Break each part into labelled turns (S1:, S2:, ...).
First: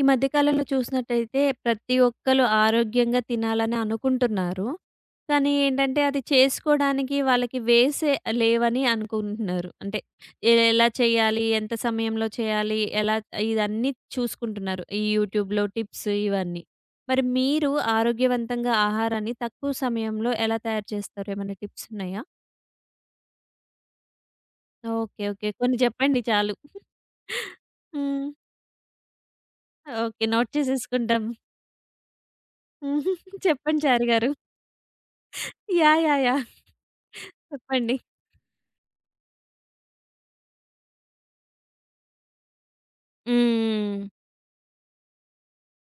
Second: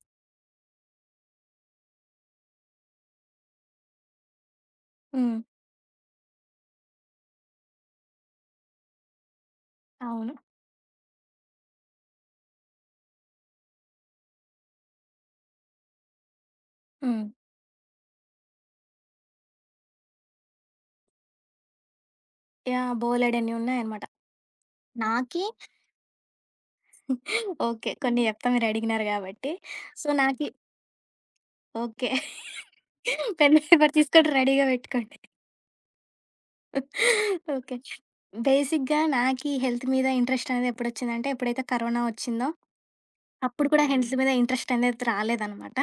S1: ఈ మధ్య కాలంలో చూసినట్టయితే ప్రతి ఒక్కళ్ళు ఆరోగ్యంగా తినాలననుకుంటున్నారు.
S2: హ్మ్.
S1: కానీ ఏంటంటే అది చేసుకోడానికి వాళ్ళకి వేసే లేవని అనుకుంటున్నారు. అంటే
S2: అవును.
S1: ఎ ఎలా చేయాలి? ఎంత సమయంలో చేయాలి? ఎలా ఇదన్నీ చూసుకుంటున్నారు. ఈ యూట్యూబ్‌లో టిప్స్ ఇవన్నీ. మరి
S2: హ్మ్.
S1: మీరు ఆరోగ్యవంతంగా ఆహారాన్ని తక్కువ సమయంలో ఎలా తయారు చేస్తారు? ఏమన్నా టిప్సున్నాయా?
S2: యాహ్! బోలేడన్నీ ఉన్నాయన్నమాట.
S1: ఓకే.
S2: నాకి
S1: ఓకే. కొన్ని చెప్పండి చాలు.
S2: ఓకే. కొన్ని
S1: హ్మ్.
S2: జెప్తా మీరడిగినారు కాబట్టి. So
S1: okay.
S2: నాకి
S1: నోట్ చేసేసుకుంటాం.
S2: ఓకే. పెన్ను,
S1: చెప్పండి
S2: పేపరు తీసుకొని
S1: చారిగారు.
S2: రెడీగా బెట్టుకోండి.
S1: యాహ్! యాహ్! యాహ్!
S2: ఓకే.
S1: చెప్పండి.
S2: బేసిక్‌గా నాకి హెల్త్ మీద ఇంట్రెస్టనేది ఎప్పుడొచ్చిందంటే, ఎప్పుడైతే కరోనా వచ్చిందో, అప్పుడు కూడా
S1: హ్మ్. హ్మ్.
S2: హెల్త్ మీద ఇంట్రెస్టనేది రాలేదనమాట.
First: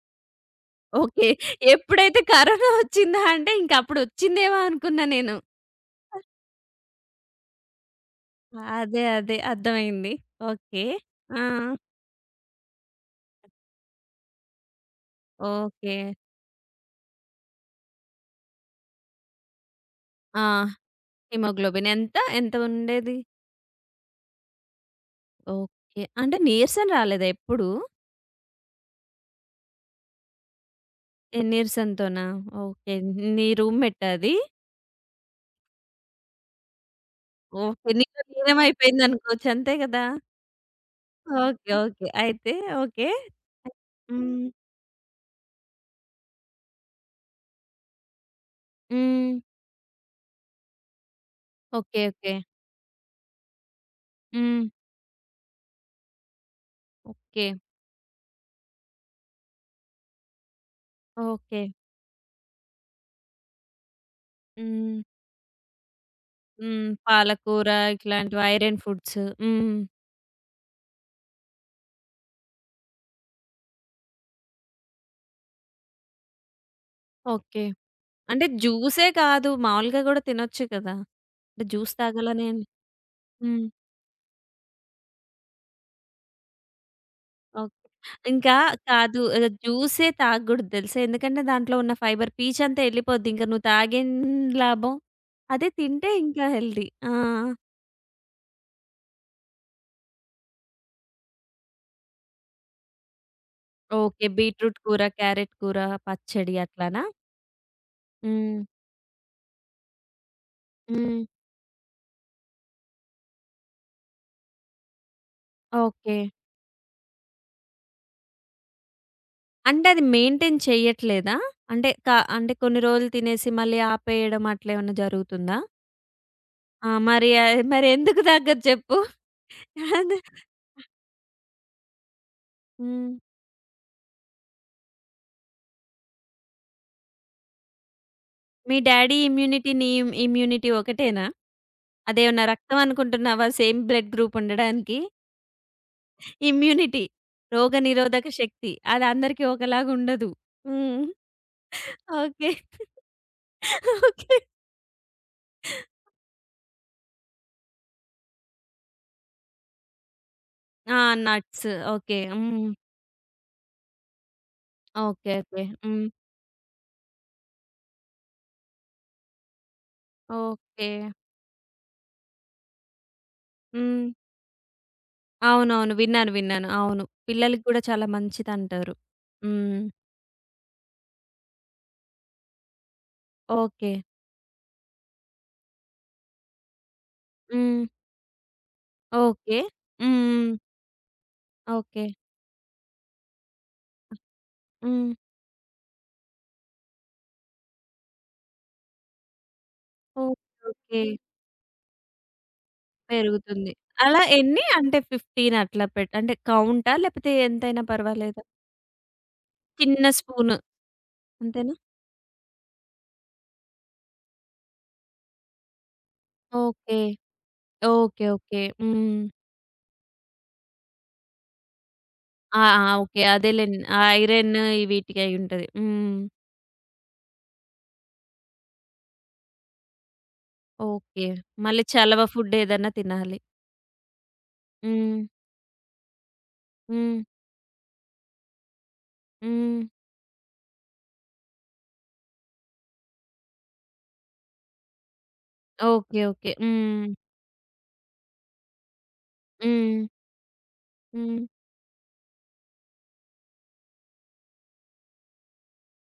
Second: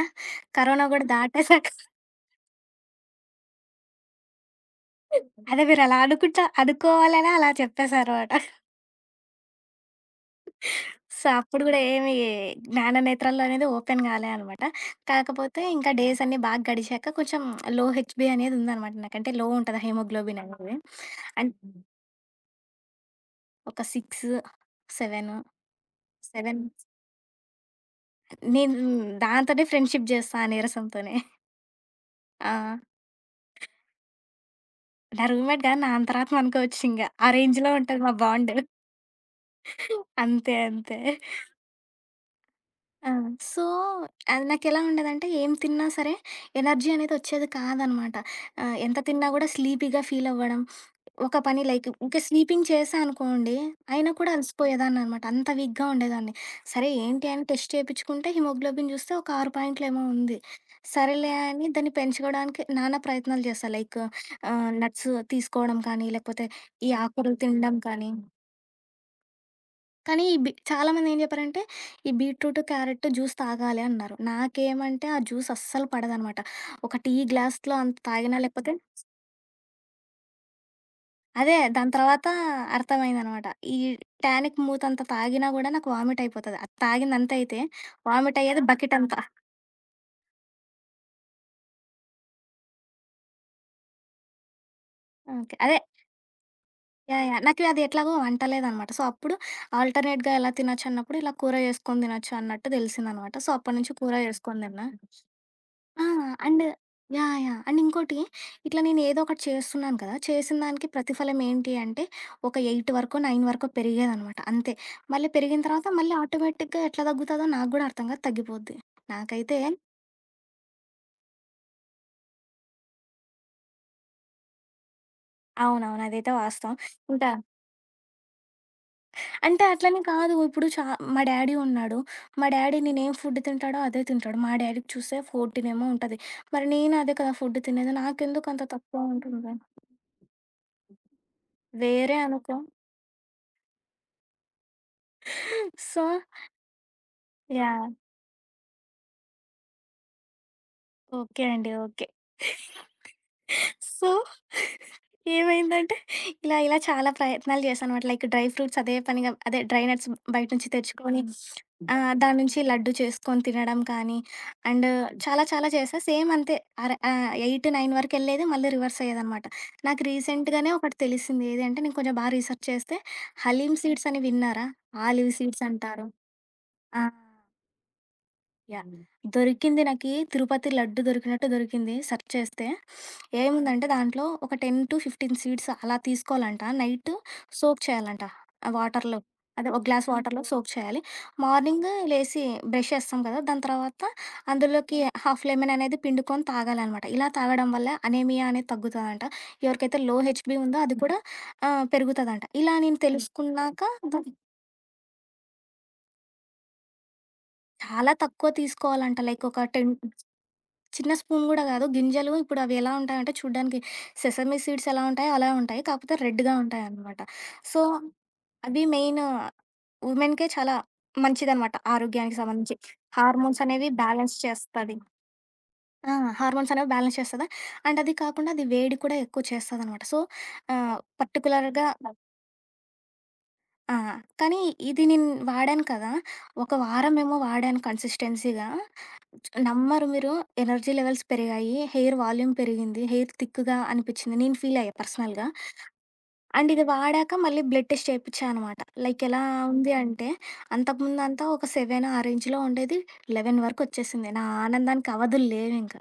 S2: కరోనా కూడా
S1: ఓకే.
S2: దాటేసాక
S1: ఎప్పుడైతే కరోనా ఒచ్చిందా అంటే ఇంకప్పుడొచ్చిందేమో అనుకున్నా నేను.
S2: అదే మీరలా
S1: అ!
S2: అనుకుంటా అనుకోవాలనే అలా చెప్పేసాన్నమాట.
S1: అదే అదే. అర్థమైంది. ఓకే.
S2: సో,
S1: ఆ!
S2: అప్పుడు గూడా ఏమి జ్ఞాననేత్రాలనేది ఓపెన్ గాలే అనమాట. కాకపోతే ఇంకా
S1: ఓకే.
S2: డేసన్నీ బాగా గడిచాక కొంచెం లో హెచ్‌బి అనేదుందనమాట. నాకంటే లో ఉంటది హిమోగ్లోబిన్
S1: ఆ!
S2: అనేది. అండ్
S1: హిమోగ్లోబిన్ ఎంత ఎంత ఉండేది?
S2: ఒక 6, సెవెను,
S1: ఓకే. అంటే,
S2: 7
S1: నీరసం రాలేదా ఎప్పుడు?
S2: నేను దాంతోనే ఫ్రెండ్‌షిప్ జేస్తా ఆ నీరసంతోనే.
S1: ఏ నీరసంతోనా?
S2: ఆ!
S1: ఓకే. నీ రూమ్ మెట్టా అది.
S2: నా రూమ్‌మెట్‌గా, నా అంతరాత్మ అనుకోవచ్చు ఇంగా, ఆ రేంజ్‌లో
S1: ఓకే.
S2: ఉంటది మా
S1: నీలో
S2: బాండ్.
S1: లీనమయిపోయిందనుకోవచ్చు. అంతే గదా!
S2: అంతే. అంతే.
S1: ఓకే. ఓకే. అయితే, ఓకే.
S2: ఆ! సో, అది
S1: హ్మ్.
S2: నాకెలా ఉండేదంటే ఏం తిన్నా సరే, ఎనర్జీ అనేది ఒచ్చేది కాదనమాట. ఆహ్, ఎంత తిన్నా
S1: హ్మ్.
S2: గూడా స్లీపీగా ఫీలవ్వడం. ఒక పని లైక్
S1: ఓకే.
S2: ఇంకా
S1: ఓకే.
S2: స్వీపింగ్ చేశానుకోండి, అయినా కూడా
S1: హ్మ్.
S2: అలసిపోయేదాన్నినమాట. అంత వీక్‌గా ఉండేదాన్ని. సరే ఏంటి అని
S1: ఓకే.
S2: టెస్ట్ చేపిచ్చుకుంటే, హిమోగ్లోబిన్ జూస్తే ఒక 6 పాయింటులు ఏమో ఉంది. సరేలే, అని
S1: ఓకే.
S2: దాన్ని పెంచుగోవడానికి, నానా ప్రయత్నాలు జేసా. లైక్ ఆహ్,
S1: హ్మ్.
S2: నట్స్ తీసుకోవడం కానీ, లేకపోతే,
S1: హ్మ్.
S2: ఈ ఆకూరలు
S1: పాలకూర
S2: తినడం కానీ
S1: ఇట్లాంటివి ఐరన్ ఫుడ్స్. హ్మ్.
S2: కానీ, ఈ బి చాలామంది ఏం జెప్పారంటే, ఈ బీట్రూట్, క్యారెట్ జ్యూస్ తాగాలీ అన్నారు. నాకేమంటే, ఆ జ్యూస్ అస్సలు పడదనమాట. ఒక టీ
S1: ఓకే.
S2: గ్లాస్‌లో అంత తాగినా
S1: అంటే,
S2: లేపోతే
S1: జ్యూసే కాదు. మామూలుగా గూడా తినొచ్చు కదా!
S2: అదే.
S1: అంటే,
S2: దాని
S1: జ్యూస్
S2: తర్వాత
S1: తాగాలనేం
S2: అర్థమైందనమాట.
S1: హ్మ్.
S2: ఈ టానిక్ మూతంత తాగినా గూడా నాకు వామిట్ అయిపోతది. ఆ తాగిందంతయితే
S1: ఓకే. ఇంకా
S2: వామిటయ్యేది బకెటంతా.
S1: కాదు. జూసే తాగగోడదు తెలుసా? ఎందుకంటే, దాంట్లో ఉన్న ఫైబర్ పీచ్ అంతా ఎళ్ళిపోద్ది. ఇంక నువ్వు తాగేం లాభం.
S2: ఓకే.
S1: అదే
S2: అదే
S1: తింటే ఇంకా హెల్దీ. ఆ!
S2: యాహ్! యాహ్! నాకు అది ఎట్లాగో అంటలేదనమాట. సో, అప్పుడు ఆల్టర్నేట్‌గా ఎలా తినొచ్చు అన్నప్పుడు ఇలా కూర చేసుకొని దినొచ్చు అన్నట్టు దెలిసిందనమాట. సో, అప్పటి నుంచి కూర
S1: ఓకే.
S2: చేసుకొని
S1: బీట్రూట్
S2: దిన్న.
S1: కూర, క్యారెట్ కూర,
S2: ఆ!
S1: పచ్చడి
S2: అండ్
S1: అట్లనా?
S2: యాహ్! యాహ్! అండ్, ఇంకోటి
S1: హ్మ్.
S2: ఇట్లా నేనేదోకటి చేస్తున్నాను కదా! చేసినదానికి
S1: హ్మ్.
S2: ప్రతిఫలం ఏంటి అంటే, ఒక 8 వరకో, 9 వరకో పెరిగేదనమాట అంతే. మళ్ళీ పెరిగిన తర్వాత, మళ్ళీ
S1: ఓకే.
S2: ఆటోమేటిక్‌గా ఎట్లా దగ్గుతాదో నాకు గూడా అర్థం కాదు తగ్గిపోద్ది. నాకైతే
S1: అంటే, అది మెయింటైన్ చేయ్యట్లేదా? అంటే, కా అంటే, కొన్ని రోజులు తినేసి, మళ్ళీ ఆపేయడం అట్లేమన్నా జరుగుతుందా?
S2: అవునవును. అదైతే వాస్తవం.
S1: ఆ! మరి
S2: ఇంకా
S1: ఆయ్ మరేందుకు దగ్గదు చెప్పు?
S2: అంటే,
S1: అంది
S2: అట్లనికాదు. ఇప్పుడు చా మా డాడీ ఉన్నాడు. మా డాడీ నేనేం
S1: హ్మ్.
S2: ఫుడ్ తింటాడో అదే తింటాడు. మా డాడీకి చూస్తే 14 ఏమో ఉంటది. మరి నేను అదే కదా! ఫుడ్ తినేది. నాకెందుకు అంత
S1: మీ
S2: తక్కువ
S1: డ్యాడీ
S2: ఉంటుంది?
S1: ఇమ్యూనిటీ నీ ఇమ్ ఇమ్యూనిటీ ఒకటేనా?
S2: వేరే
S1: అదేమన్నా
S2: అనుకో
S1: రక్తం అనుకుంటున్నావా సేమ్ బ్లడ్ గ్రూప్ ఉండడానికి?
S2: So
S1: immunity.
S2: యాహ్!
S1: రోగనిరోధక శక్తి. అది అందరికీ ఒకలాగా ఉండదు. హ్మ్.
S2: ఓకే అండి. ఓకే.
S1: ఓకే.
S2: So,
S1: okay.
S2: ఏమైందంటే, ఇలా ఇలా చాలా ప్రయత్నాలు జేశానమాట. లైక్ డ్రై ఫ్రూట్స్ అదే పనిగా అదే డ్రైనట్స్ బయట నుంచి
S1: ఆ!
S2: తెచ్చుకొని,
S1: నట్స్.
S2: ఆహ్,
S1: ఓకే.
S2: దాని నుంచి
S1: హ్మ్.
S2: లడ్డూ చేసుకొని తినడం కానీ, అండ్,
S1: ఓకే.
S2: చాలా
S1: ఓకే.
S2: చాలా చేశా.
S1: హ్మ్.
S2: సేమ్ అంతే. అర ఆహ్, 8, 9 వరకెళ్ళేది మళ్ళీ, రివర్సయ్యేదనమాట. నాకు రీసెంట్‌గానే ఒకటి
S1: ఓకే.
S2: తెలిసింది. ఏది అంటే, నేను కొంచెం బాగా రీసెర్చ్ చేస్తే, హలీమ్ సీడ్స్
S1: హ్మ్.
S2: అని విన్నారా? ఆలీవ్ సీడ్స్
S1: అవునవును.
S2: అంటారు?
S1: విన్నాను. విన్నాను. అవును.
S2: ఆ!
S1: పిల్లలకి గూడా చాలా
S2: యాహ్!
S1: మంచిదంటారు. హ్మ్.
S2: దొరికింది. నాకి తిరుపతి లడ్డు దొరికినట్టు దొరికింది సెర్చ్ చేస్తే. ఏముందంటే
S1: ఓకే.
S2: దాంట్లో, ఒక 10-15 సీడ్స్ అలా తీసుకోవాలంట. నైట్ సోక్
S1: హ్మ్.
S2: చేయాలంటా ఆ వాటర్‌లో.
S1: ఓకే.
S2: అదే ఒక గ్లాస్
S1: హ్మ్.
S2: వాటర్‌లో
S1: హ్మ్.
S2: సోక్ చేయాలి. Morning
S1: okay.
S2: లేసి బ్రష్ చేస్తాం కదా! దాని తర్వాత అందులోకి
S1: హ్మ్.
S2: హాఫ్‌‌‌ లెమన్ అనేది పిండుకొని తాగాలనమాట. ఇలా తాగడం వల్ల అనేమియా అనేది తగ్గుతదంట. ఎవరికైతే లో
S1: ఓకే.
S2: హెచ్‌బి ఉందో అది
S1: ఓకే.
S2: కూడా ఆహ్, పెరుగుతదంటా. ఇలా నేను
S1: పెరుగుతుంది.
S2: తెలుసుకున్నాకా దా
S1: అలా ఎన్ని? అంటే, 15 అట్లా పెట్ అంటే, కౌంటా? లేకపోతే, ఎంతైనా
S2: చాలా
S1: పర్వాలేదా?
S2: తక్కువ తీసుకోవాలంటా. లైక్ ఒక 10
S1: చిన్న స్పూను.
S2: చిన్న స్పూన్ గూడా
S1: అంతేనా?
S2: కాదు. గింజలు ఇప్పుడు అవి ఎలా ఉంటాయంటే, చూడ్డానికి సెసమి సీడ్స్ ఎలా ఉంటాయో అలా ఉంటాయి. కాపోతే, రెడ్‌గా
S1: ఓకే.
S2: ఉంటాయన్నమాట. So,
S1: okay. ఓకే.
S2: అది
S1: హ్మ్.
S2: మెయిన్ వుమెన్‌కి చాలా మంచిదనమాట ఆరోగ్యానికి
S1: ఆ!
S2: సంబంధించి.
S1: ఆ! ఓకే.
S2: హార్మోన్స్
S1: అదేలెండి.
S2: అనేవి
S1: ఆ
S2: బ్యాలెన్స్
S1: ఐరన్
S2: చేస్తది.
S1: వీటికి అయి ఉంటది.
S2: ఆ!
S1: హ్మ్.
S2: హార్మోన్స్ అనేవి బ్యాలెన్స్ చేస్తదా! అండ్, అది కాకుండా అది వేడి కూడా ఎక్కువ చేస్తదనమాట. సో, ఆహ్,
S1: ఓకే. మళ్ళీ
S2: పర్టిక్యులర్‌గా
S1: చలవ ఫుడ్ ఏదన్నా తినాలి.
S2: ఆ! కానీ ఇది నేను
S1: హ్మ్.
S2: వాడాను కదా! ఒక
S1: హ్మ్.
S2: వారమేమో వాడాను కన్సిస్టెన్సీగా
S1: హ్మ్.
S2: నమ్మరు మీరు ఎనర్జీ లెవెల్స్ పెరిగాయి. హెయిర్ వాల్యూమ్ పెరిగింది. హెయిర్ థిక్‌గా అనిపించింది. నేను ఫీల్ అయ్యా పర్సనల్‌గా.
S1: ఓకే. ఓకే.
S2: అండ్ ఇది
S1: హ్మ్.
S2: వాడాక మళ్ళీ బ్లడ్ టెస్ట్ చేపించానమాట. లైక్ ఎలా ఉంది
S1: హ్మ్.
S2: అంటే
S1: హ్మ్.
S2: అంతకుముందంత ఒక సెవెను ఆ రేంజ్‌లో ఉండేది 11 వరకు ఒచ్చేసింది. నా ఆనందానికి అవధులు లేవింక.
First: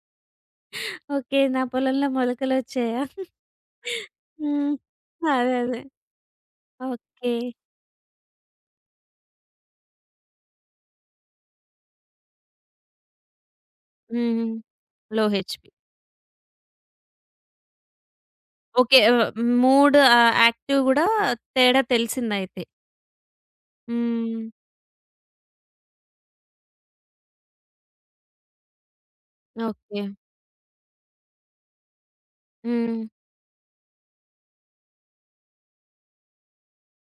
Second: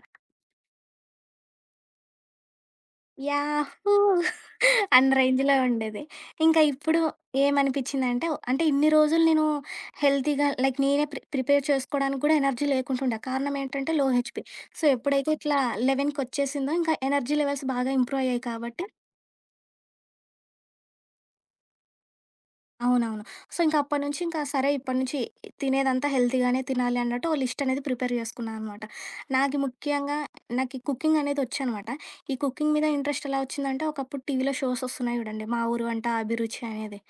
S1: ఓకే. నా పొలంలో మొలకలొచ్చాయా?
S2: యాహూ!
S1: హ్మ్,
S2: అన్ని
S1: అదే
S2: రేంజ్‌లో
S1: అదే.
S2: ఉండేది. ఇంకా ఇప్పుడు
S1: ఓకే.
S2: ఏమనిపిచిందంటే అంటే ఇన్ని రోజులు నేను హెల్తీగా లైక్ నేనే ప్రి ప్రిపేర్ చేసుకోవడానికి కూడా ఎనర్జీ లేకుంటూండె. కారణం ఏంటంటే లో
S1: హుహు.
S2: హెచ్‌పి. సో,
S1: లో
S2: ఎప్పుడైతే
S1: హెచ్‌
S2: ఇట్లా
S1: బి.
S2: 11 కొచ్చేసిందో ఇంకా ఎనర్జీ లెవెల్స్ బాగా ఇంప్రూవ్ అయ్యాయి కాబట్టి
S1: ఓకే. ఆహ్, మూడ్ ఆహ్, యాక్టివ్ గూడా తేడా తెలిసిందైితే.
S2: అవునవును. సో, ఇంకా అప్పటినుంచి ఇంకా
S1: హ్మ్.
S2: సరే ఇప్పటినుంచి తినేదంతా హెల్తీగానే తినాలి అన్నట్టు ఓ లిస్ట్ అనేది ప్రిపేర్ చేసుకున్నా అనమాట. నాకి
S1: ఓకే.
S2: ముఖ్యంగా నాకి కుకింగ్ అనేది ఒచ్చనమాట. ఈ కుకింగ్ మీద
S1: హ్మ్.
S2: ఇంట్రెస్ట్ ఎలా ఒచ్చిందంటే ఒకప్పుడు టీవీలో షోస్ ఒస్తున్నాయి జూడండి. మా ఊరు అంట అభిరుచి అనేది...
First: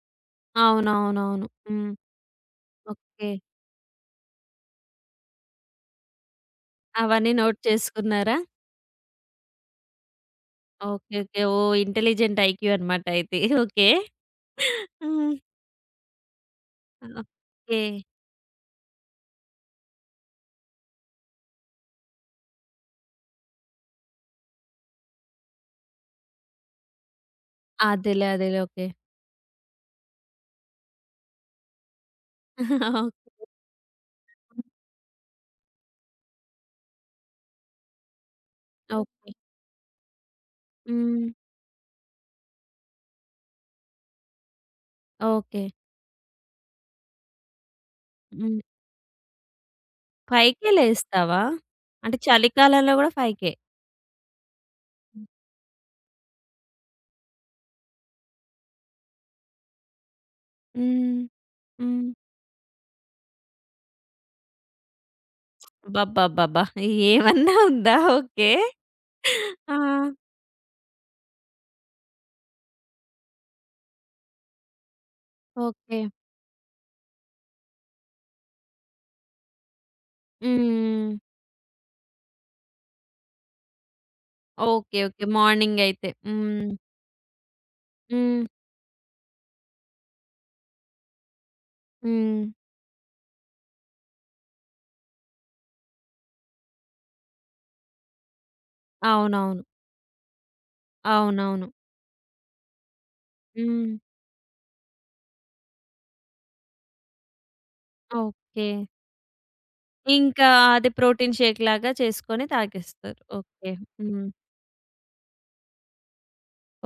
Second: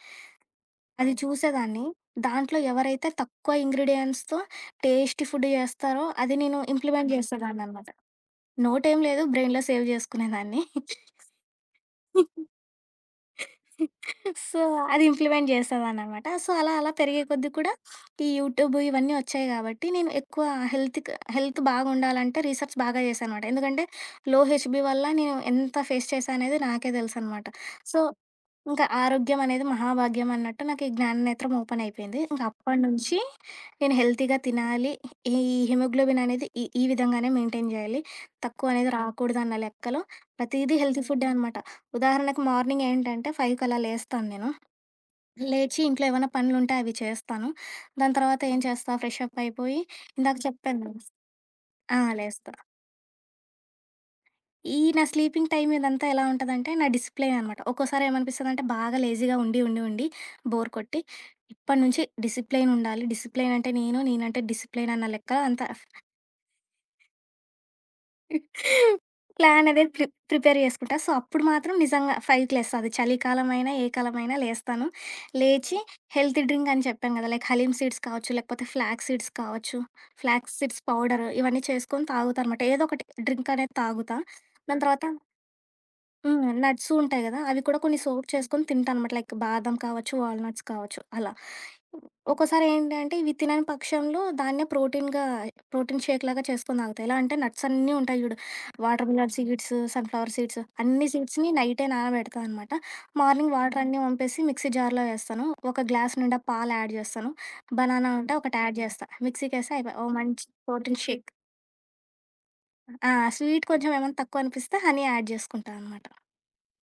S2: అది
S1: అవునవునవును.
S2: చూసేదాన్ని.
S1: హ్మ్.
S2: దాంట్లో ఎవరైతే
S1: ఓకే.
S2: తక్కువ ఇంగ్రీడియెంట్స్‌తో టేస్టి ఫుడ్ జేస్తారో అది నేను ఇంప్లిమెంట్
S1: అవన్నీ నోట్
S2: చేసేదాన్నినమాట.
S1: చేసుకున్నారా?
S2: నోట్ ఏమి లేదు. బ్రెయిన్‌లో సేవ్ జేసుకునేదాన్ని.
S1: ఓకే. ఓకే. ఓహ్! ఇంటెలిజెంట్ ఐక్యూ అనమాట అయితే. ఓకే.
S2: సో, అది
S1: హ్మ్.
S2: ఇంప్లిమెంట్ చేసేదాననమాట. సో, అలా అలా పెరిగే కొద్దీ కూడా
S1: ఓకే.
S2: ఈ యూట్యూబ్ ఇవన్నీ ఒచ్చాయి కాబట్టి నేను ఎక్కువ హెల్త్‌కి హెల్త్ బాగుండాలంటే రీసెర్చ్ బాగా చేశానమాట. ఎందుకంటే లో హెచ్‌బి వల్ల నేను ఎంత ఫేస్ చేశా అనేది నాకే తెలుసనమాట. సో,
S1: అదేలే. అదేలే.
S2: ఇంకా
S1: ఓకే.
S2: ఆరోగ్యం అనేది మహాభాగ్యం అన్నట్టు నాకు ఈ జ్ఞాననేత్రం ఓపెన్ అయిపోయింది. ఇంక అప్పటినుంచి నేను హెల్తీగా తినాలి. ఈ ఈ హిమోగ్లోబిన్ అనేది ఈ ఈ విధంగానే మెయింటైన్ చేయాలి. తక్కువ అనేది
S1: ఓకే.
S2: రాకూడదు అన్న లెక్కలో ప్రతీదీ హెల్తీ ఫుడ్డే
S1: హ్మ్.
S2: అనమాట. ఉదాహరణకి మార్నింగ్ ఏంటంటే 5 కలా లేస్తాను నేను.
S1: ఓకే.
S2: లేచి ఇంట్లో ఏమన్నా పనులుంటే అవి చేస్తాను. దాని తర్వాత
S1: హ్మ్.
S2: ఏం చేస్తా ఫ్రెష్ అప్ అయిపోయి ఇందాక
S1: పైకే
S2: చెప్పాను.
S1: లేస్తావా?
S2: ఆ!
S1: అంటే
S2: లేస్తా.
S1: చలికాలంలో కూడా 5?
S2: ఈ నా
S1: హ్మ్.
S2: స్లీపింగ్ టైమ్ ఇదంతా ఎలా ఉంటదంటే నా డిసిప్లెయన్ అనమాట. ఒక్కోసారి ఏమనిపిస్తదంటే, బాగా లేజీగా ఉండి, ఉండి, ఉండి బోర్ కొట్టి,
S1: హ్మ్.
S2: ఇప్ప‌డి నుంచి
S1: హ్మ్.
S2: డిసిప్లెయన్ ఉండాలి. డిసిప్లెయన్ అంటే నేను, నేనంటే డిసిప్లెయన్ అన్న లెక్కల అంత ఫ్
S1: అబ్బబ్బబ్బబ్బా! ఏమన్నా ఉందా! ఓకే.
S2: ప్లాన్
S1: ఆ!
S2: అ‌దే ప్రి ప్రిపేర్ చేసుకుంటా. సో, అప్పుడు మాత్రం నిజంగా 5కి లేెస్త అది చలికాలమైనా, ఏ కాలమైనా లేస్తాను. లేచి
S1: ఓకే.
S2: హెల్త్ డ్రింక్ అని చెప్పాను గదా! లైక్ హలీమ్ సీడ్స్ కావచ్చు, లేకపోతే ఫ్లాక్ సీడ్స్ కావచ్చు, ఫ్లాక్ సీడ్స్
S1: హ్మ్.
S2: పౌడర్ ఇవన్నీ చేసుకొని తాగుతానమాట. ఏదో ఒకటి డ్రింకనేది తాగుతా. దాని
S1: ఓకే.
S2: తర్వాత
S1: ఓకే. మార్నింగయితే.
S2: హ్మ్.
S1: హ్మ్.
S2: నట్స్ ఉంటాయి గదా! అవి కూడా కొన్ని సోక్
S1: హ్మ్.
S2: చేసుకొని తింటానమాట. లైక్ బాదం కావచ్చు, వాల్ నట్స్ కావచ్చు, అలా
S1: హ్మ్.
S2: ఒ‌కొసారి ఏంటి అంటే, ఇవి తినని పక్షంలో, దాన్నే ప్రోటీన్‌గా ప్రోటీన్ షేక్‌లా చేసుకొని తాగుతా. ఎలా అంటే నట్సన్నీ ఉంటాయి జూ‌డు వాటర్ మెలన్
S1: అవునవును.
S2: సీడ్స్, సన్ ఫ్లవర్ సీడ్స్ అన్ని సీడ్స్‌ని
S1: అవునవును.
S2: నైటే నానబెడతానమాట. మార్నింగ్
S1: హ్మ్.
S2: వాటరన్నీ వంపేసి మిక్సీ జార్‌లో వేస్తాను. ఒక గ్లాస్ నిండా పాలు యాడ్ జేస్తాను. బనానా ఉంటే ఒకటి యాడ్
S1: ఓకే.
S2: జేస్తా. మిక్సీ కేస్తే అయిపాయే, ఒక మంచి
S1: ఇంకా, అది
S2: ప్రోటీన్ షేక్
S1: ప్రోటీన్ షేక్‌లాగా చేసుకొని
S2: ఆ!
S1: తాగేస్తారు.
S2: Sweet
S1: okay.
S2: కొంచెం ఏమన్నా
S1: హ్మ్.
S2: తక్కువనిపిస్తే హనీ యాడ్ జేసుకుంటానమాట.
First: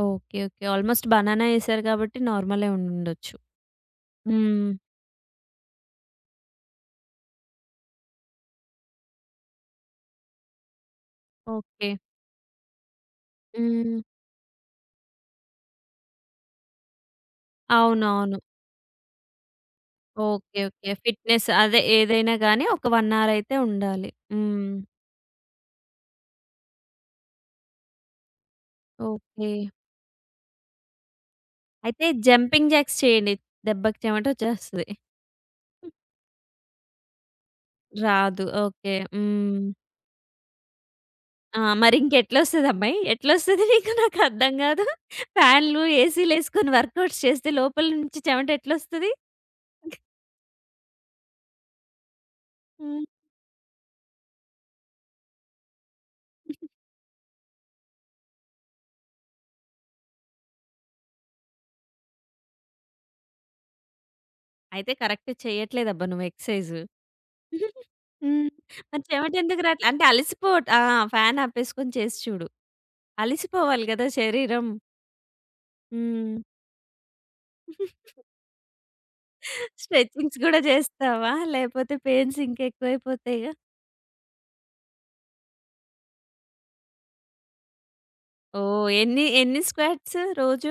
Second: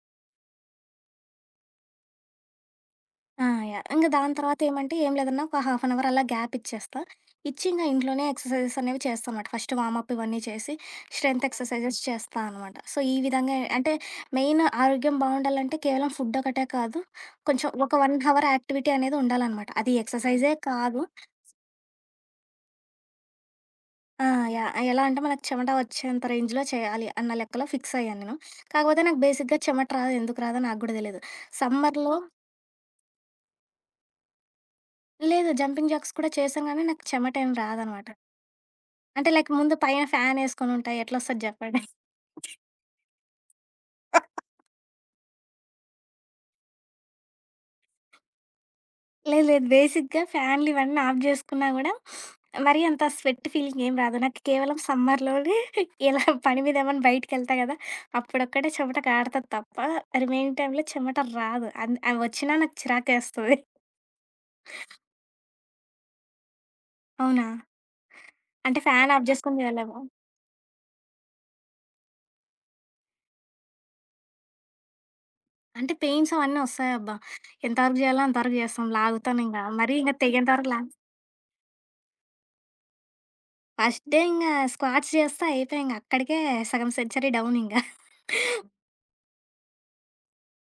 S1: ఓకె. ఓకె. ఆల్మోస్ట్ బనానా ఏసారు గాబట్టి నార్మలే ఉండుండొచ్చు.
S2: ఆ! యాహ్! ఇంగ దాని తర్వాత
S1: హ్మ్.
S2: ఏమంటే ఏం లేదన్నా ఒక హాఫ్ అన్ అవర్ అలా గ్యాప్ ఇచ్చేస్తా. ఇచ్చి ఇంగ ఇంట్లోనే ఎక్సర్‌‌సైజెస్ అనేవి చేస్తానమాట. ఫస్టు వామప్పు ఇవన్నీ చేసి, స్ట్రెన్త్
S1: ఓకె.
S2: ఎక్సర్‌‌సైజెస్ చేస్తా అనమాట. సో, ఈ విధంగా అంటే
S1: హ్మ్.
S2: మెయిన్ ఆరోగ్యం బావుండాలంటే కేవలం ఫుడ్ ఒకటే కాదు, కొంచెం ఒక 1
S1: అవునవును.
S2: హవర్ యాక్టివిటీ అనేది ఉండాలనమాట. అది ఎక్సర్‌‌సైజే
S1: ఓకె. ఓకె.
S2: కాదు
S1: ఫిట్‌‌నెస్ అదే ఏదైనాగానీ ఒక 1 అవర్ అయితే ఉండాలి.
S2: ఆ! యాహ్!
S1: హ్మ్.
S2: ఆ! ఎలా అంటే మనకు చెమట ఒచ్చేంత రేంజ్‌లో చేయాలి అన్న లెక్కలో ఫిక్సయ్యానేను. కాకపోతే నాకు బేసిక్‌గా
S1: ఓకె.
S2: చెమట రాదు, ఎందుకు రాదో నాకు గూడా తెలీదు.
S1: అయితే
S2: సమ్మర్‌లో
S1: జంపింగ్ జాక్స్ చేయండి దెబ్బకి చెమటొచ్చేస్తది.
S2: లేదు. జంపింగ్ జాక్స్ కూడా చేశాంగానీ నాకు చెమటేమి రాదనమాట.
S1: రాదు. ఓకె.
S2: అంటే లైక్
S1: హ్మ్.
S2: ముందు పైన ఫ్యానేసుకొనుంటా ఎట్లొస్తది
S1: ఆ!
S2: జెప్పండి.
S1: మరింకెట్లొస్తదమ్మాయి? ఎట్లొస్తది మీకు నాకర్థం గాదు. ఫ్యాన్లు, ఏసీ‌‌లేసుకొని వర్క్ ఔట్స్ చేస్తే లోపల నుంచి చెమట ఎట్లొస్తది?
S2: లేదు. లేదు. బేసిక్‌గా ఫ్యాన్‌‌‌‌‌‌‌‌‌‌‌‌లివన్నీ ఆఫ్ జేసుకున్నా గూడా, మరీ అంత
S1: హ్మ్.
S2: స్వెట్ ఫీలింగేం రాదు. నాకు కేవలం సమ్మర్‌‌లోనే ఇలా పని
S1: హుహు.
S2: మీద ఏమన్నా బయటికెళ్తా గదా! అప్పుడొక్కటే చెమట కారతాది తప్ప రిమైనింగ్ టైమ్‌లో చెమట రాదు. అం ఆ వచ్చినా నాకు చిరాకేస్తది.
S1: అయితే కరెక్ట్ చెయట్లేదబ్బా నువ్వు ఎక్స్‌సైజు.
S2: అవునా!
S1: హ్మ్.
S2: అంటే
S1: మరి
S2: ఫ్యాన్ ఆఫ్ జేసుకొని
S1: చెమటెందుకు రాట్లే?
S2: జేయలేమొ?
S1: అంటే అలసిపోట్ ఆ! ఫ్యానాపెసుకొని చేసి చూడు. అలసిపోవాలి గదా! శరీరం.
S2: అంటే పెయిన్స్
S1: హ్మ్.
S2: అవన్నీ ఒస్తాయబ్బా! ఎంతవరకు జేయాలో అంతవరకు జేస్తాం లాగుతానింగా. మరి ఇంక
S1: స్టెచింగ్స్
S2: తెగేంత
S1: గూడా
S2: వరకు లా
S1: జేస్తావా? లేపోతే పెయిన్స్ ఇంకెవువైపోతాయిగా?
S2: ఫస్ట్ డే ఇంగ స్క్వాట్స్ జేస్తే అయిపాయె ఇంగ అక్కడికే సగం సెంచరీ డౌనింగ.
S1: ఓహ్! ఎన్ని ఎన్ని స్క్వాట్స్ రోజు?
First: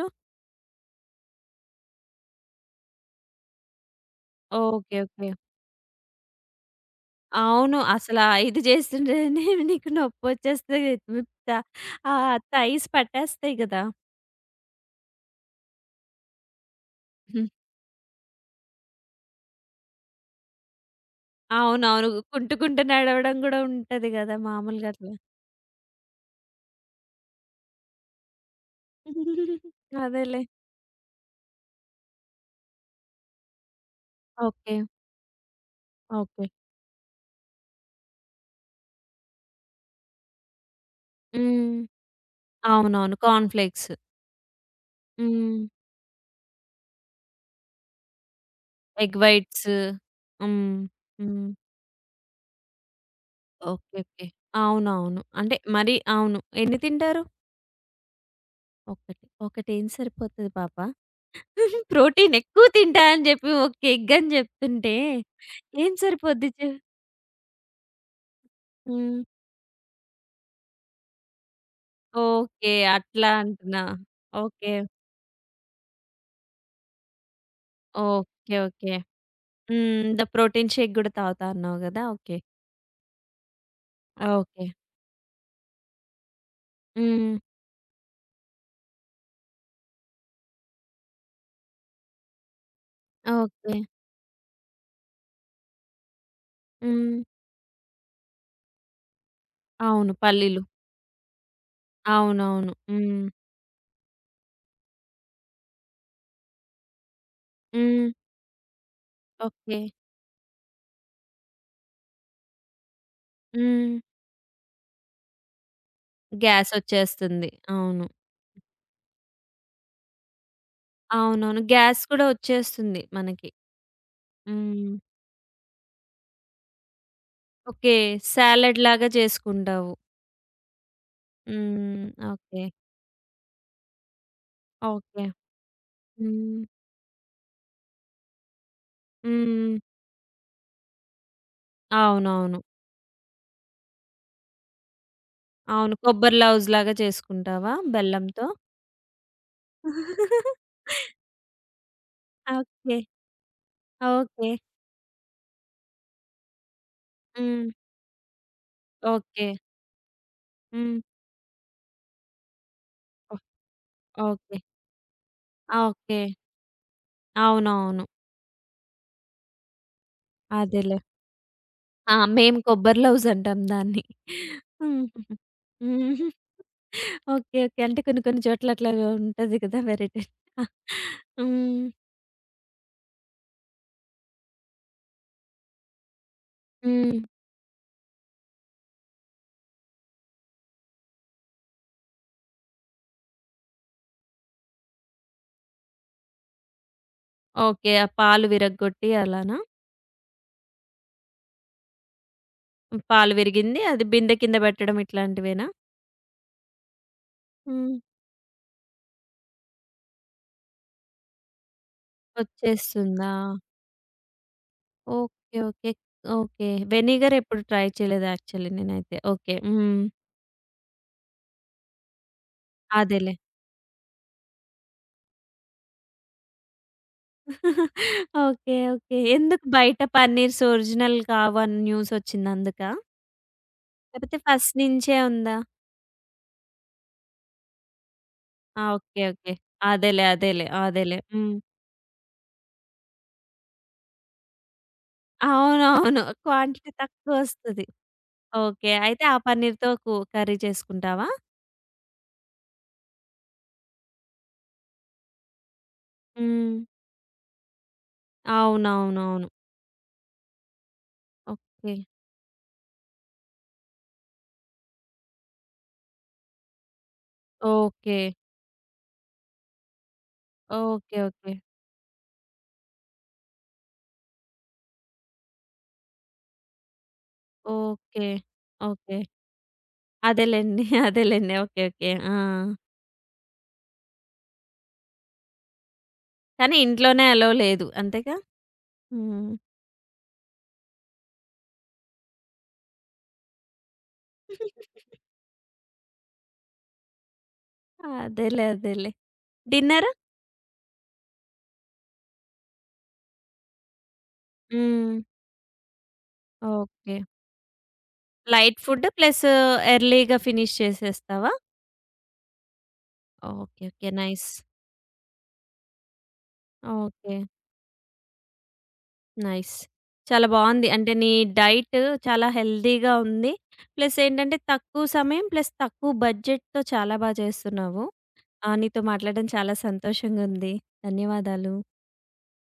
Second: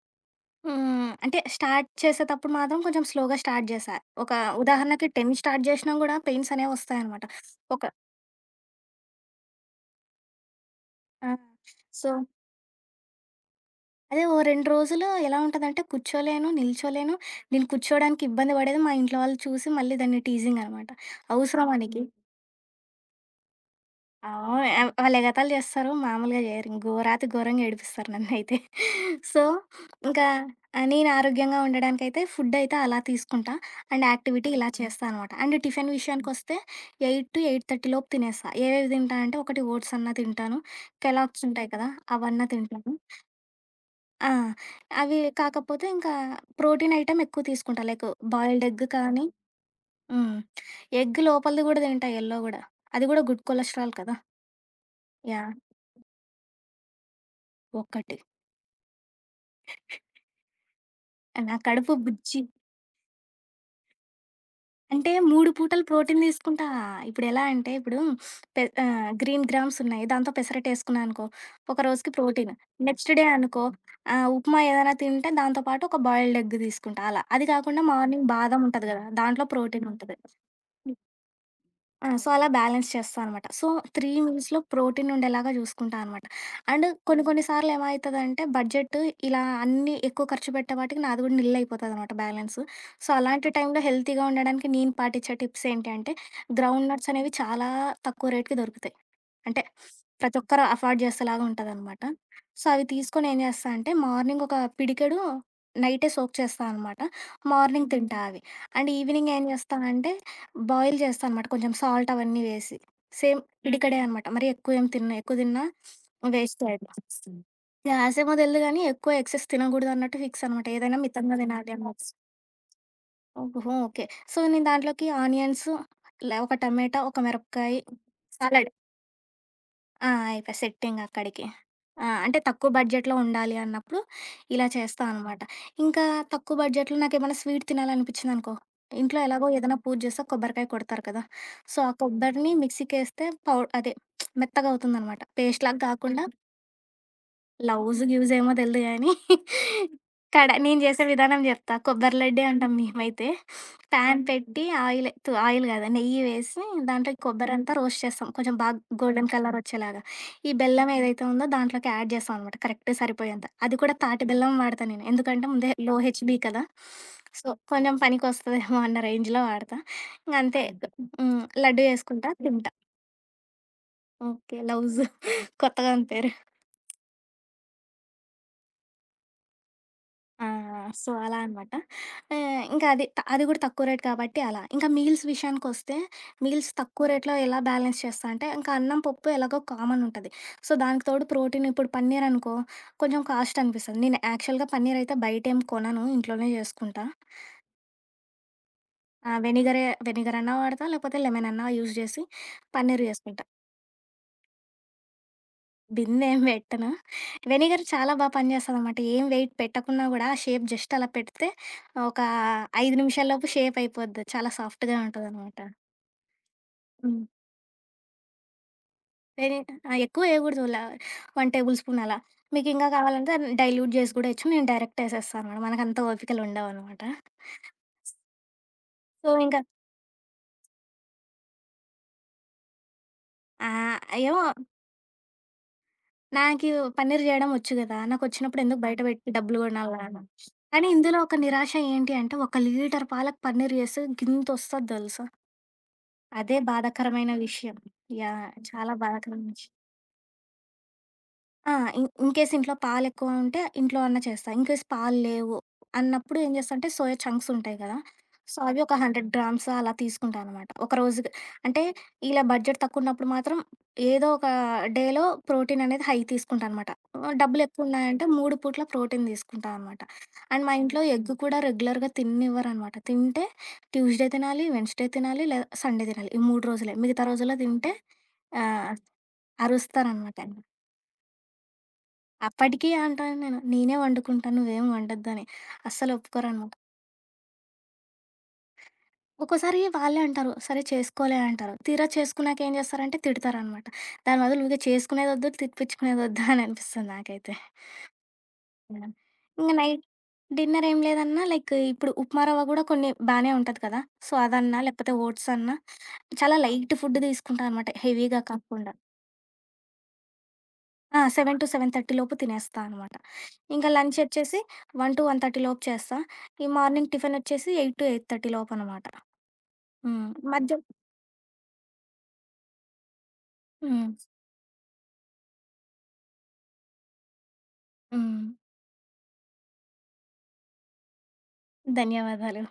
S2: హ్మ్. అంటే స్టార్ట్ చేసేటప్పుడు మాత్రం కొంచెం స్లోగా స్టార్ట్ జేశా. ఒక
S1: ఓకే.
S2: ఉదాహరణకి
S1: ఓకే.
S2: 10 స్టార్ట్ జేసినా కూడా పెయిన్సనేవొస్తాయనమాట.
S1: అవును.
S2: ఒక
S1: అసల 5 జేస్తుంటేనే నీకు నొప్పొచ్చేస్తాయి
S2: ఆ!
S1: విప్తా
S2: సో
S1: ఆహ్, తైస్ పట్టేస్తాయి గదా!
S2: అదే ఓ రెండ్రోజులు ఎలా ఉంటదంటే కూర్చోలేను, నిల్చోలేను.
S1: హ్మ్.
S2: నేను కూర్చోవడానికి ఇబ్బంది బడేది మా ఇంట్లో వాళ్ళు చూసి, మళ్ళీ దాన్ని టీజింగనమాట "అవసరమా నీకి"
S1: అవునవును. కుంటూకుంటూ నడవడం గూడా ఉంటది
S2: ఆ!
S1: గదా! మామూలుగా
S2: ఓహ్!
S1: అట్లా.
S2: వాళ్ళేగతాలు జేస్తారు. మాములుగా జేయరు. గోరాతి గోరంగా ఏడిపిస్తారు నన్నైతే. సో, ఇంకా
S1: అదేలే.
S2: ఆ నేనరోగ్యంగా ఉండడానికైతే ఫుడ్డయితే అలా తీసుకుంటా. అండ్ యాక్టివిటీ ఇలా
S1: ఓకే.
S2: చేస్తా అనమాట. And tiffin
S1: okay.
S2: విషయాకొస్తే 8-8:30 లోపు తినేస్తా. ఏవేవి తింటా అంటే ఒకటి ఓట్సన్నా తింటాను. 'కెల్లాగ్స్' ఉంటాయి
S1: హ్మ్.
S2: కదా! అవన్నా తింటాను.
S1: అవునవును. కార్న్ ఫ్లేక్స్
S2: ఆ! అవి
S1: హ్మ్.
S2: కాకపోతే ఇంకా ప్రోటీన్ ఐటెమ్ ఎక్కువ తీసుకుంటా. లైక్ బాయిల్డ్ ఎగ్
S1: ఎగ్
S2: కానీ
S1: వైట్స్.
S2: హ్మ్.
S1: హ్మ్.
S2: ఎగ్
S1: హ్మ్.
S2: లోపలిది గూడా తింటా యెల్లో గూడా అది గూడా గుడ్ కొలస్రాల్
S1: ఓకే.
S2: కదా!
S1: ఓకే. అవునవును.
S2: యాహ్!
S1: అంటే మరి అవును. ఎన్ని తింటారు?
S2: ఒకటి
S1: ఒకటి. ఒకటేం సరిపోతది పాప?
S2: నా కడుపు బుచ్చి
S1: ప్రోటీనెక్కువ తింటాని చెప్పి ఒక ఎగ్ అని చెప్తుంటే,
S2: అంటే మూడు పూటలు
S1: ఏం సరి
S2: ప్రోటీన్
S1: పోద్ది
S2: తీసుకుంటా.
S1: చె
S2: ఇప్పుడెలా అంటే ఇప్పుడు పె ఆహ్,
S1: హ్మ్.
S2: గ్రీన్ గ్రామ్స్ ఉన్నాయి. దాంతో పెసరట్టు వేసుకున్నా అనుకో, ఒకరోజుకి ప్రోటీను.
S1: ఓకే.
S2: నెక్స్‌డే
S1: అట్లా
S2: అనుకో,
S1: అంటున్నా.
S2: ఆహ్, ఉప్మా
S1: ఓకే.
S2: ఏదైనా తింటే దాంతో పాటు ఒక బాయిల్డ్‌ ఎగ్ తీసుకుంటా అలా. అది కాకుండా మార్నింగ్
S1: ఓకే.
S2: బాధం ఉంటది
S1: ఓకే.
S2: కదా! దాంట్లో
S1: హ్మ్.
S2: ప్రోటీనుంటది.
S1: ద ప్రోటీన్ షేక్‌‌
S2: హ్మ్.
S1: గూడా తాగుతాన్నావు కదా!
S2: ఆ! So
S1: okay.
S2: అలా బ్యాలెన్స్ చేస్తా అనమాట. So 3 మీల్స్‌లో
S1: okay.
S2: ప్రోటీన్ ఉండేలాగా చూసుకుంటానమాట. అండ్ కొన్ని
S1: హ్మ్.
S2: కొన్ని సార్లు ఏమయితదంటే, బడ్జెట్ ఇలా అన్నీ ఎక్కువ ఖర్చు పెట్టే పాటికి, నాది కూడా నిల్ అయిపోతదనమాట బ్యాలెన్సు. సో అలాంటి టైంలో
S1: ఓకే.
S2: హెల్తీగా ఉండడానికి నేను పాటిిచ్చే టిప్స్ ఏంటి అంటే గ్రౌండ్ నట్స్
S1: హ్మ్.
S2: అనేవి చాలా తక్కువ రేట్‌కి దొరుకుతాయి. అంటే
S1: అవును.
S2: ప్రతి
S1: పల్లీలు.
S2: ఒక్కరు ఎఫార్డ్ చేసేలాగా ఉంటదనమాట. సో
S1: అవునవును.
S2: అవి తీసుకొని
S1: హ్మ్.
S2: ఏం‌ జేస్తా అంటే, మార్నింగ్ ఒక పిడికెడు నైటే సోక్ చేస్తానమాట. మార్నింగ్
S1: హ్మ్.
S2: తింటా అవి. అండ్ ఈవినింగ్ ఏం‌ చేస్తా
S1: ఓకే.
S2: అంటే బాయిల్ చేస్తానమాట కొంచెం సాల్ట్ అవన్నీ వేసి. సేమ్ పిడికెడే
S1: హ్మ్.
S2: అనమాట. మరి ఎక్కువేం తినను. ఎక్కువ తిన్నా వేస్టే
S1: గ్యాస్ ఒచ్చేస్తుంది.
S2: అనిపిస్తుంది.
S1: అవును.
S2: గ్యాసేమో తెలీదు గానీ, ఎక్కువ ఎక్సైస్ తినకూడదున్నట్టు ఫిక్సనమాట. ఏదైనా మితంగా
S1: అవునవును.
S2: తినాలి.
S1: గ్యాస్
S2: ఆనట్స్
S1: కూడా ఒచ్చేస్తుంది మనకి.
S2: ఓహో! ఓకే. సో నేను
S1: హ్మ్.
S2: దాంట్లోకి ఆనియన్సు, లా ఒక టమాటా, ఒక మిరపకాయ,
S1: ఓకే.
S2: సలాడ్
S1: సాలడ్‌‌‌లాగా చేసుకుంటావు.
S2: ఆ! అయిపాయ్. సెట్టింగక్కడికి.
S1: హ్మ్.
S2: ఆ! అంటే
S1: ఓకే.
S2: తక్కువ బడ్జెట్‌‌లో ఉండాలి అన్నప్పుడు ఇలా
S1: ఓకే.
S2: చేస్తానమాట. ఇంకా తక్కువ
S1: హ్మ్.
S2: బడ్జెట్‌లో నాకేమైనా స్వీట్ తినాలనిపించిందనుకో. ఇంట్లో
S1: హ్మ్.
S2: ఎలాగో ఏదైనా
S1: హ్మ్.
S2: పూజ చేస్తే కొబ్బరికాయ కొడతారు కదా! సో ఆ కొబ్బరిని
S1: అవునవును.
S2: మిక్సీకేస్తే పౌ అదే మెత్తగా అవుతుందనమాట. పేస్టులాగా
S1: అవును.
S2: గాకుండా
S1: కొబ్బరి లవుజులాగా చేసుకుంటావా
S2: లవుజు,
S1: బెల్లంతో?
S2: గివుజేమో తెలుదు‌గానీ కడ నేను చేసే విధానం చెప్తా. కొబ్బరి లడ్డే అంటాం
S1: ఓకే.
S2: మేమైతే. Pan
S1: okay.
S2: పెట్టి ఆయిల్ తు ఆయిల్ కాదు, నెయ్యి వేసి, దాంట్లో ఈ
S1: హ్మ్.
S2: కొబ్బరంతా రోస్ట్ చేస్తాం. కొంచెం బాగ గోల్డెన్
S1: ఓకే.
S2: కలర్ వచ్చేలాగా. ఈ బెల్లం
S1: హ్మ్.
S2: ఏదైతే ఉందో దాంట్లోకి యాడ్ చేస్తామనమాట. కరెక్ట్
S1: ఒ
S2: సరిపోయేంత. అది కూడా తాటి బెల్లం
S1: ఓకే.
S2: వాడతా నేను. ఎందుకంటే ముందే లో
S1: ఓకే.
S2: హెచ్‌బి కదా! సో కొంచెం
S1: అవునవును.
S2: పనికొస్తదేమో అన్న రేంజ్‌లో వాడతా. ఇంగ అంతే కొ
S1: అదేలే.
S2: హ్మ్. లడ్డూ
S1: ఆ!
S2: చేసుకుంటా
S1: మేము
S2: తింటా.
S1: కొబ్బరి లవుజంటాం దాన్ని.
S2: ఓకే. లవుజు. కొత్తగావుంది పేరు.
S1: ఓకే. ఓకే. అంటే కొన్ని కొన్ని చోట్ల అట్లాగా ఉంటది కదా! వెరైటీ.
S2: ఆ! సో అలా అనమాట.
S1: హ్మ్.
S2: ఆహ్, ఇంకా అది త అది కూడా తక్కువ రేటు కాబట్టి అలా. ఇంకా మీల్స్ విషయానికోస్తే, మీల్స్ తక్కువ
S1: హ్మ్.
S2: రేటులో ఎలా బ్యాలెన్స్ చేస్తా అంటే, ఇంకా అన్నం, పప్పు ఎలాగో కామనుంటది. సో దానికి తోడు ప్రోటీన్ ఇప్పుడు పన్నీరనుకో, కొంచెం కాస్టనిపిస్తది. నేను యాక్చువల్‌గా పన్నీరయితే బయటేం కొనను ఇంట్లోనే జేసుకుంటా.
S1: ఓకే. ఆ పాలు విరగ్గొట్టి
S2: ఆ!
S1: అలానా?
S2: వెనిగరే, వెనిగరన్నా వాడతా, లేకపోతే లెమనన్నా యూజ్ చేసి, పన్నీర్
S1: పాలు
S2: జేసుకుంటా.
S1: విరిగింది. అది బిందె కింద పెట్టడం ఇట్లాంటివేనా?
S2: బిందేం పెట్టను. వెనిగర్
S1: హ్మ్.
S2: చాలా బా పనిచేస్తదనమాట. ఏం వెయిట్ పెట్టకున్నా కూడా, ఆ షేప్ జస్ట్ అలా పెడితే ఒక 5
S1: వచ్చేస్తుందా?
S2: నిమిషాల్లోపు షేపయిపోద్ది. చాలా సాఫ్ట్‌గా
S1: ఓకే.
S2: ఉంటదనమాట.
S1: ఓకే. ఓకే.
S2: హ్మ్.
S1: వెనిగర్ ఎప్పుడు ట్రై చేయలేదు యాక్చువల్లీ నేనైతే. ఓకే.
S2: వెనీ ఆ!
S1: హ్మ్.
S2: ఎక్కువేయకూడదు. లా 1 టేబుల్ స్పూన్ అలా. మీకింగా కావాలంటే
S1: అదేలే.
S2: దాన్ని డైల్యూట్ జేసి గూడా వేయచ్చు. నేను డైరెక్ట్‌ వేసేస్తానమాట. మనకంత ఓపికలుండవనమాట.
S1: ఓకే. ఓకే.
S2: సో, ఇంకా
S1: ఎందుకు బయట పన్నీర్స్ ఒరిజినల్ కావని న్యూసొచ్చిందందుకా?
S2: ఆహ్,
S1: లేపోతే
S2: యవో
S1: ఫస్ట్ నుంచే ఉందా?
S2: నాకివూ పన్నీరు జేయడం ఒచ్చు గదా! నాకొచ్చినప్పుడు ఎందుకు
S1: ఆ!
S2: బయట
S1: ఓకే.
S2: పెట్టి
S1: ఓకే.
S2: డబ్బులు కొనాలా?
S1: అదేలే అదేలే.
S2: కానీ ఇందులో
S1: అదేలే.
S2: ఒక
S1: హ్మ్.
S2: నిరాశ ఏంటి అంటే ఒక లీటర్ పాలకు పన్నీర్ చేస్తే గింతొస్తది దెలుసా?
S1: అవునవును.
S2: అదే
S1: క్వాంటిటీ
S2: బాధాకరమైన
S1: తక్కువ
S2: విషయం.
S1: ఒస్తది.
S2: యాహ్!
S1: ఓకే.
S2: చాలా
S1: అయితే ఆ
S2: బాధాకరమైన విషయం.
S1: పన్నీర్‌తో కు కర్రీ చేసుకుంటావా?
S2: ఆ! ఇన్ ఇన్‌కే‌స్ ఇంట్లో పాలేక్కువ ఉంటే ఇంట్లో అన్నా చేస్తా. ఇన్కేస్ పాలు లేవు అన్నప్పుడు ఏం
S1: హ్మ్.
S2: జేస్తంటే సోయ చంక్స్ ఉంటాయి గదా! సో అవి ఒక హండ్రెడ్
S1: అవునవునవును.
S2: గ్రామ్స్ అలా తీసుకుంటా అనమాట. ఒక రోజుకి అంటే
S1: ఓకే.
S2: ఇలా బడ్జెట్ తక్కువన్నప్పుడు మాత్రం ఏదో ఒక డేలో ప్రోటీన్ అనేది హై తీసుకుంటా అనమాట. డబ్బులెక్కువ ఉన్నాయంటే
S1: ఓకే.
S2: 3 పూట్ల ప్రోటీన్ దీసుకుంటా అనమాట. అండ్ మా ఇంట్లో
S1: ఓకే.
S2: ఎగ్గు కూడా
S1: ఓకే.
S2: రెగ్యులర్‌గా తిన్నివ్వరనమాట. తింటే ట్యూస్‌డే తినాలి, వెడ్నెస్‌డే తినాలి లేదా సండే తినాలి. ఈ 3 రోజులే. మిగతా రోజుల్లో తింటే
S1: ఓకే.
S2: ఆహ్,
S1: ఓకే.
S2: అరుస్తారన్నమాట.
S1: అదేలెండి. అదేలెండి. ఓకే. ఓకే. ఆ!
S2: అప్పటికి అంటా ఉంటాను. నేనే వండుకుంటాను నువ్వేమి ఒండొద్దుని. అస్సలొప్పుకోరనమాట.
S1: కానీ ఇంట్లోనే అలౌ లేదు. అంతేగా. హ్మ్.
S2: ఒక్కోసారి వాళ్ళే అంటారు. సరే చేసుకోలే అంటారు. తీర చేసుకున్నాక ఏం చేస్తారంటే తిడతారనమాట. దాని బదులు ఊకె చేసుకునేదొద్దు తిపించుకునేదొద్దు అని అనిపిస్తుంది నాకైతే.
S1: అదేలే
S2: యాహ్!
S1: అదేలే.
S2: ఇంగ నైట్
S1: డిన్నరు?
S2: డిన్నర్ ఏమి లేదన్నా లైక్ ఇప్పుడు ఉప్మాారవ్వ కూడా కొన్ని బానె ఉంటది కదా! సో, అదన్నా లేపోతే
S1: హ్మ్.
S2: ఓట్స్ అన్నా చాలా లైట్ ఫుడ్
S1: ఓకే.
S2: దీసుకుంటానమాట. హెవీగా
S1: లైట్
S2: కాకుండా.
S1: ఫుడ్ ప్లస్ ఎర్లీగా ఫినిష్
S2: ఆ!
S1: చేసేస్తావా?
S2: 7- 7:30 లోపు తినేస్తా అనమాట.
S1: ఓకే.
S2: ఇంకా
S1: ఓకే.
S2: Lunch
S1: nice.
S2: ఒచ్చేసి 1- 1:30 లోపు చేస్తా. ఈ మార్నింగ్ టిఫిన్
S1: ఓకే.
S2: ఒచ్చేసి 8- 8:30 లోపనమాట.
S1: నైస్.
S2: హ్మ్.
S1: చాలా
S2: మధ్య
S1: బావుంది. అంటే నీ డైట్ చాలా హెల్తీగా ఉంది.
S2: హ్మ్.
S1: ప్లస్ ఏంటంటే తక్కువ సమయం ప్లస్ తక్కువ బడ్జెట్‌తో బడ్జెట్‌తో చాలా బా చేస్తున్నావు.
S2: హ్మ్.
S1: ఆ! నీతో మాట్లాడడం చాలా సంతోషంగా ఉంది. ధన్యవాదాలు.
S2: ధన్యవాదాలు.